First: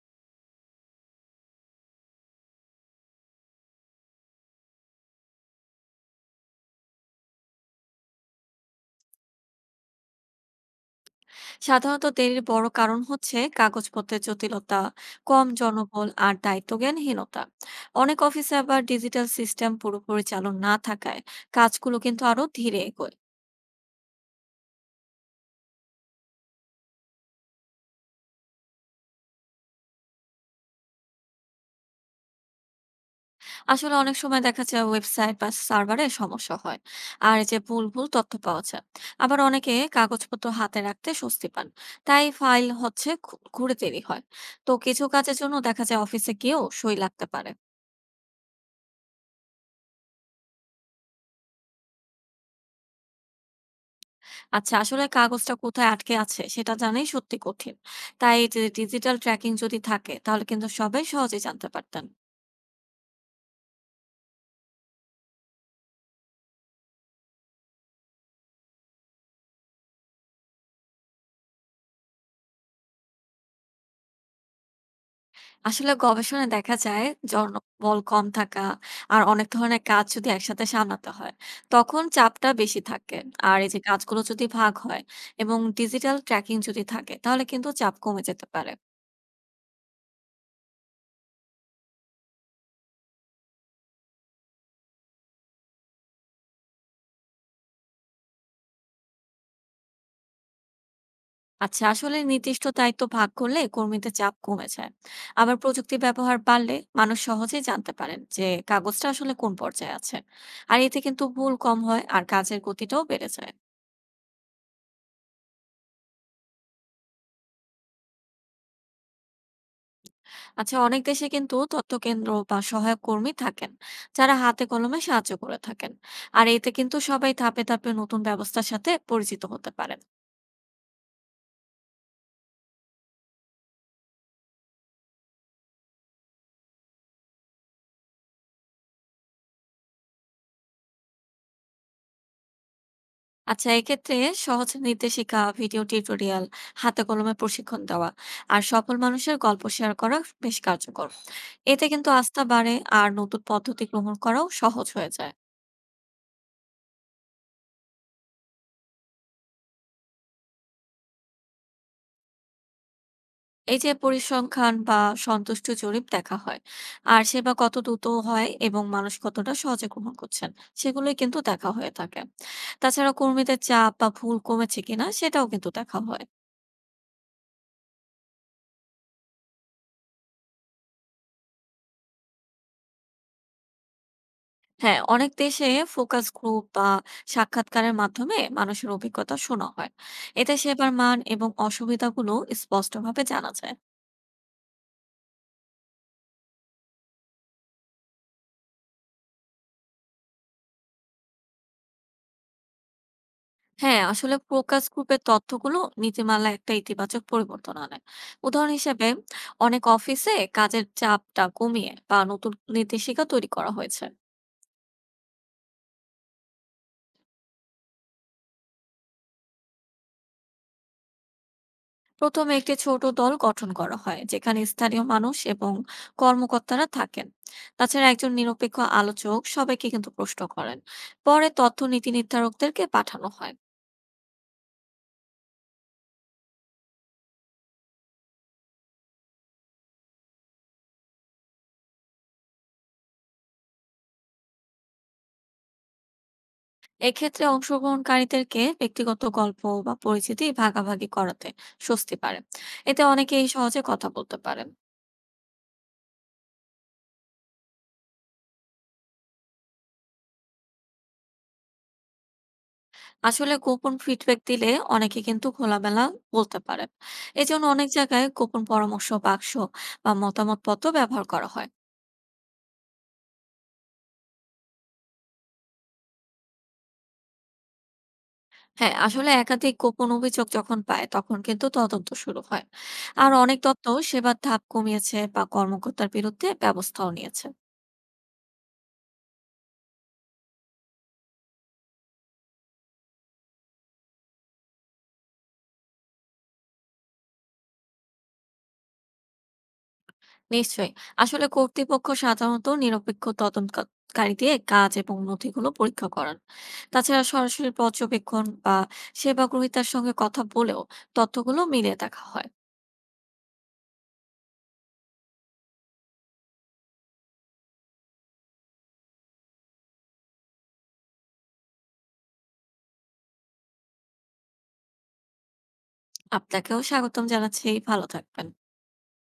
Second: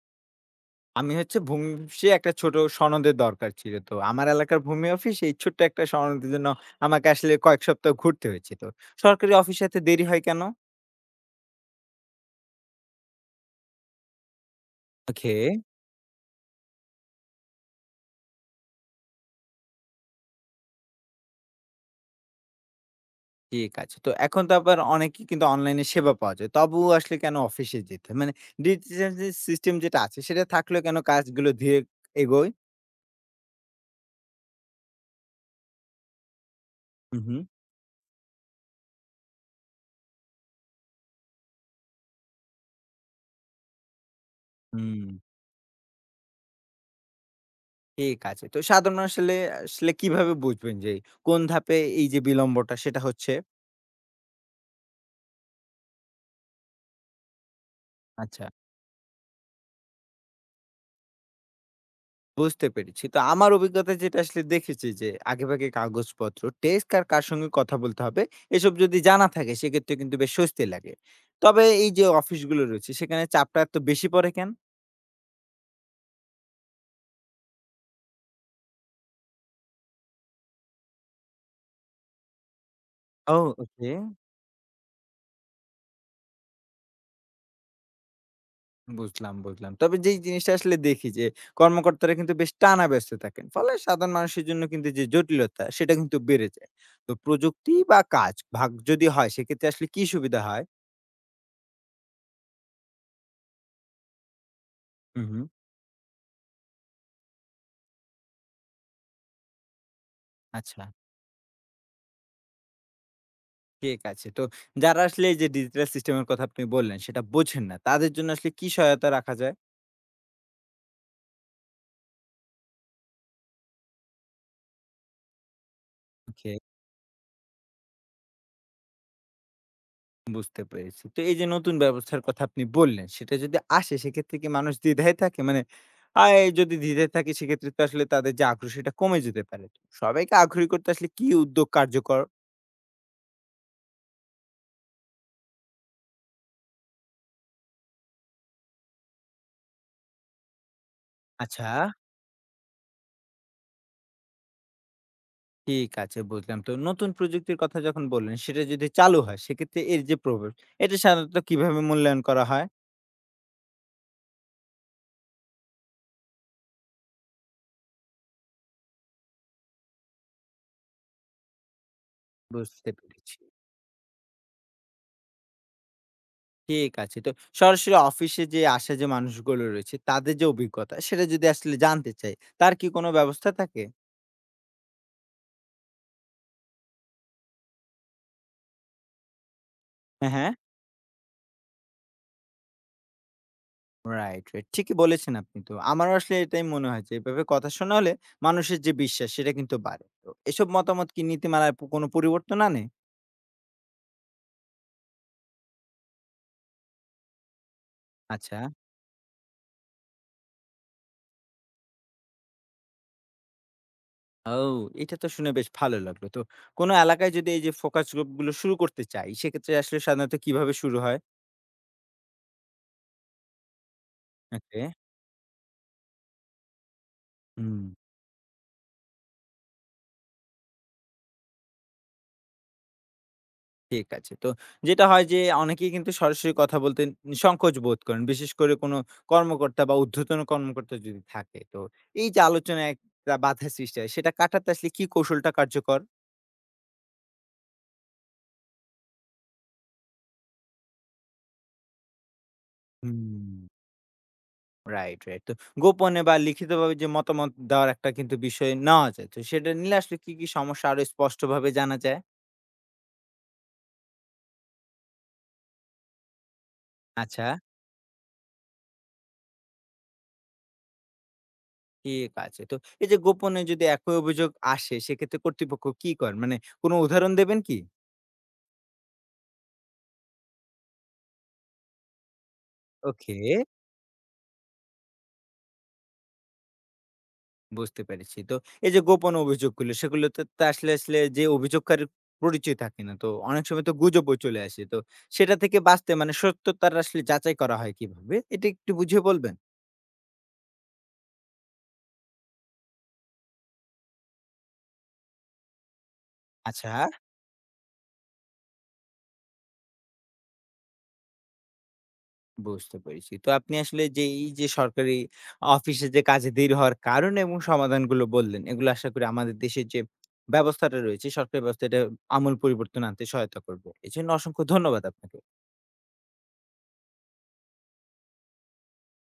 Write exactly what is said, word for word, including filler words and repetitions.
আমি হচ্ছে ভূমি অফিসে একটা ছোট সনদের দরকার ছিল। তো আমার এলাকার ভূমি অফিস এই ছোট্ট একটা সনদের জন্য আমাকে আসলে কয়েক সপ্তাহ ঘুরতে হয়েছে। তো সরকারি অফিসে এত দেরি হয় কেন? সাধারণত দেরির বড় কারণ হচ্ছে কাগজপত্রের জটিলতা, ওকে। কম জনবল আর দায়িত্বজ্ঞানহীনতা। অনেক অফিসে আবার ডিজিটাল সিস্টেম পুরোপুরি চালু না থাকায় কাজগুলো কিন্তু আরো ধীরে এগোয়। ঠিক আছে। তো এখন তো আবার অনেকেই কিন্তু অনলাইনে সেবা পাওয়া যায়। তবুও আসলে কেন অফিসে যেতে হয়? মানে ডিজিটাল যে সিস্টেম যেটা আছে সেটা থাকলেও কেন কাজগুলো ধীরে এগোয়? আসলে অনেক সময় দেখা যায় ওয়েবসাইট বা সার্ভারে সমস্যা হয় হু, আর হু। এই যে ভুল ভুল তথ্য পাওয়া যায়। আবার অনেকে কাগজপত্র হাতে রাখতে স্বস্তি পান। তাই ফাইল হচ্ছে ঘু- ঘুরে দেরি হয়। তো কিছু হুম। কাজের জন্য দেখা যায় অফিসে গিয়েও সই লাগতে পারে। ঠিক আছে। তো সাধারণ আসলে আসলে কিভাবে বুঝবেন যে কোন ধাপে এই যে বিলম্বটা সেটা হচ্ছে? আচ্ছা আসলে কাগজটা কোথায় আটকে আছে সেটা জানাই সত্যি কঠিন, তাই আচ্ছা। যে ডিজিটাল ট্র্যাকিং যদি থাকে তাহলে কিন্তু সবাই সহজে জানতে পারতেন। বুঝতে পেরেছি। তো আমার অভিজ্ঞতায় যেটা আসলে দেখেছি যে, আগেভাগে কাগজপত্র, ডেস্ক আর কার সঙ্গে কথা বলতে হবে, এসব যদি জানা থাকে সেক্ষেত্রে কিন্তু বেশ স্বস্তি লাগে। তবে এই যে অফিসগুলো রয়েছে সেখানে চাপটা এত বেশি পড়ে কেন? আসলে গবেষণায় দেখা যায় জনবল কম থাকা আর অনেক ধরনের কাজ যদি একসাথে সামলাতে হয় তখন চাপটা বেশি থাকে। ও। আর এই যে ওকে। কাজগুলো যদি ভাগ হয় এবং ডিজিটাল ট্র্যাকিং যদি থাকে তাহলে কিন্তু চাপ কমে যেতে পারে। বুঝলাম, বুঝলাম। তবে যেই জিনিসটা আসলে দেখি যে, কর্মকর্তারা কিন্তু বেশ টানা ব্যস্ত থাকেন। ফলে সাধারণ মানুষের জন্য কিন্তু যে জটিলতা সেটা কিন্তু বেড়ে যায়। তো প্রযুক্তি বা কাজ ভাগ যদি হয় সেক্ষেত্রে আসলে কি সুবিধা হয়? আচ্ছা আসলে নির্দিষ্ট দায়িত্ব ভাগ করলে কর্মীদের চাপ কমে যায়। হু, হু। আবার প্রযুক্তি ব্যবহার বাড়লে মানুষ সহজেই জানতে পারেন যে কাগজটা আসলে কোন পর্যায়ে আছে। আর আচ্ছা। এতে কিন্তু ভুল কম হয় আর কাজের গতিটাও বেড়ে যায়। ঠিক আছে। তো যারা আসলে এই যে ডিজিটাল সিস্টেম এর কথা আপনি বললেন সেটা বোঝেন না, তাদের জন্য আসলে কি সহায়তা রাখা যায়? আচ্ছা অনেক দেশে কিন্তু তথ্য কেন্দ্র বা সহায়ক কর্মী থাকেন যারা হাতে কলমে সাহায্য করে থাকেন। আর ওকে। এতে কিন্তু সবাই ধাপে ধাপে নতুন ব্যবস্থার সাথে পরিচিত হতে পারেন। বুঝতে পেরেছি। তো এই যে নতুন ব্যবস্থার কথা আপনি বললেন, সেটা যদি আসে সেক্ষেত্রে কি মানুষ দ্বিধায় থাকে? মানে আয় যদি দ্বিধায় থাকে সেক্ষেত্রে তো আসলে তাদের যে আগ্রহ সেটা কমে যেতে পারে। তো সবাইকে আগ্রহী করতে আসলে কি উদ্যোগ কার্যকর? আচ্ছা এক্ষেত্রে সহজ নির্দেশিকা, ভিডিও টিউটোরিয়াল, হাতে কলমে প্রশিক্ষণ দেওয়া আর সফল মানুষের গল্প শেয়ার করা বেশ কার্যকর। আচ্ছা। এতে কিন্তু আস্থা বাড়ে আর নতুন পদ্ধতি গ্রহণ করাও সহজ হয়ে যায়। ঠিক আছে বুঝলাম। তো নতুন প্রযুক্তির কথা যখন বললেন সেটা যদি চালু হয় সেক্ষেত্রে এর যে প্রভাব এটা সাধারণত কিভাবে মূল্যায়ন করা হয়? এই যে পরিসংখ্যান বা সন্তুষ্ট জরিপ দেখা হয় আর সেবা কত দ্রুত হয় এবং মানুষ কতটা সহজে গ্রহণ করছেন সেগুলোই কিন্তু দেখা হয়ে থাকে। বুঝতে তাছাড়া পেরেছি। কর্মীদের চাপ বা ভুল কমেছে কিনা সেটাও কিন্তু দেখা হয়। ঠিক আছে। তো সরাসরি অফিসে যে আসা যে মানুষগুলো রয়েছে, তাদের যে অভিজ্ঞতা সেটা যদি আসলে জানতে চাই, তার কি কোনো ব্যবস্থা থাকে? হ্যাঁ, অনেক দেশে ফোকাস গ্রুপ বা সাক্ষাৎকারের মাধ্যমে মানুষের অভিজ্ঞতা শোনা হয়। হ্যাঁ, হ্যাঁ। এতে সেবার মান এবং অসুবিধাগুলো স্পষ্টভাবে জানা যায়। Right, right. ঠিকই বলেছেন আপনি তো। আমারও আসলে এটাই মনে হয় যে এভাবে কথা শোনা হলে মানুষের যে বিশ্বাস সেটা কিন্তু বাড়ে। তো এসব মতামত কি নীতিমালায় প কোনো পরিবর্তন আনে? হ্যাঁ, আসলে ফোকাস গ্রুপের তথ্যগুলো নীতিমালায় একটা ইতিবাচক পরিবর্তন আনে। আচ্ছা। উদাহরণ হিসেবে অনেক অফিসে কাজের চাপটা কমিয়ে বা নতুন নির্দেশিকা তৈরি করা হয়েছে। ও! এটা তো শুনে বেশ ভালো লাগলো। তো কোনো এলাকায় যদি এই যে ফোকাস গ্রুপ গুলো শুরু করতে চাই, সেক্ষেত্রে আসলে সাধারণত কিভাবে শুরু হয়? প্রথমে একটি ছোট দল গঠন করা হয় যেখানে ওকে। স্থানীয় মানুষ এবং কর্মকর্তারা থাকেন। হুম। তাছাড়া একজন নিরপেক্ষ আলোচক সবাইকে কিন্তু প্রশ্ন করেন। পরে তথ্য নীতি নির্ধারকদেরকে পাঠানো হয়। ঠিক আছে। তো যেটা হয় যে অনেকেই কিন্তু সরাসরি কথা বলতে উম সংকোচ বোধ করেন। বিশেষ করে কোনো কর্মকর্তা বা ঊর্ধ্বতন কর্মকর্তা যদি থাকে। তো এই যে আলোচনায় একটা বাধা সৃষ্টি হয় সেটা কাটাতে আসলে কি কৌশলটা কার্যকর? এক্ষেত্রে অংশগ্রহণকারীদেরকে ব্যক্তিগত গল্প বা পরিচিতি ভাগাভাগি করাতে স্বস্তি পারে। এতে অনেকেই হুম। সহজে কথা বলতে পারেন। Right, right. তো গোপনে বা লিখিতভাবে যে মতামত দেওয়ার একটা কিন্তু বিষয় নেওয়া যায়। তো সেটা নিলে আসলে কি, কি সমস্যা আরো স্পষ্টভাবে জানা যায়? আসলে গোপন ফিডব্যাক দিলে অনেকে কিন্তু খোলামেলা বলতে পারেন। আচ্ছা। এজন্য অনেক জায়গায় গোপন পরামর্শ বাক্স বা মতামত পত্র ব্যবহার করা হয়। ঠিক আছে। তো এই যে গোপনে যদি একই অভিযোগ আসে সেক্ষেত্রে কর্তৃপক্ষ কি করেন? মানে কোনো উদাহরণ দেবেন কি? হ্যাঁ, আসলে একাধিক গোপন অভিযোগ যখন পায় তখন কিন্তু তদন্ত শুরু হয়। আর ওকে। অনেক তথ্য সেবার ধাপ কমিয়েছে বা কর্মকর্তার বিরুদ্ধে ব্যবস্থাও নিয়েছে। বুঝতে পেরেছি। তো এই যে গোপন অভিযোগগুলো সেগুলোতে তো আসলে, আসলে যে অভিযোগকারীর পরিচয় থাকে না। তো অনেক সময় তো গুজবও চলে আসে। তো সেটা থেকে বাঁচতে মানে সত্যতার আসলে যাচাই করা হয় কিভাবে? এটা একটু বুঝিয়ে বলবেন? নিশ্চয়ই। আসলে কর্তৃপক্ষ সাধারণত নিরপেক্ষ তদন্তকারী দিয়ে কাজ এবং নথিগুলো পরীক্ষা করান। আচ্ছা। তাছাড়া সরাসরি পর্যবেক্ষণ বা সেবা গ্রহীতার সঙ্গে কথা বলেও তথ্যগুলো মিলিয়ে দেখা হয়। বুঝতে পেরেছি। তো আপনি আসলে যে এই যে সরকারি অফিসে যে কাজে দেরি হওয়ার কারণ এবং সমাধানগুলো বললেন, এগুলো আশা করি আমাদের দেশের যে ব্যবস্থাটা রয়েছে, সরকারি ব্যবস্থা এটা আমূল পরিবর্তন আনতে সহায়তা করবে। এজন্য অসংখ্য ধন্যবাদ আপনাকে। আপনাকেও স্বাগতম জানাচ্ছি। ভালো থাকবেন।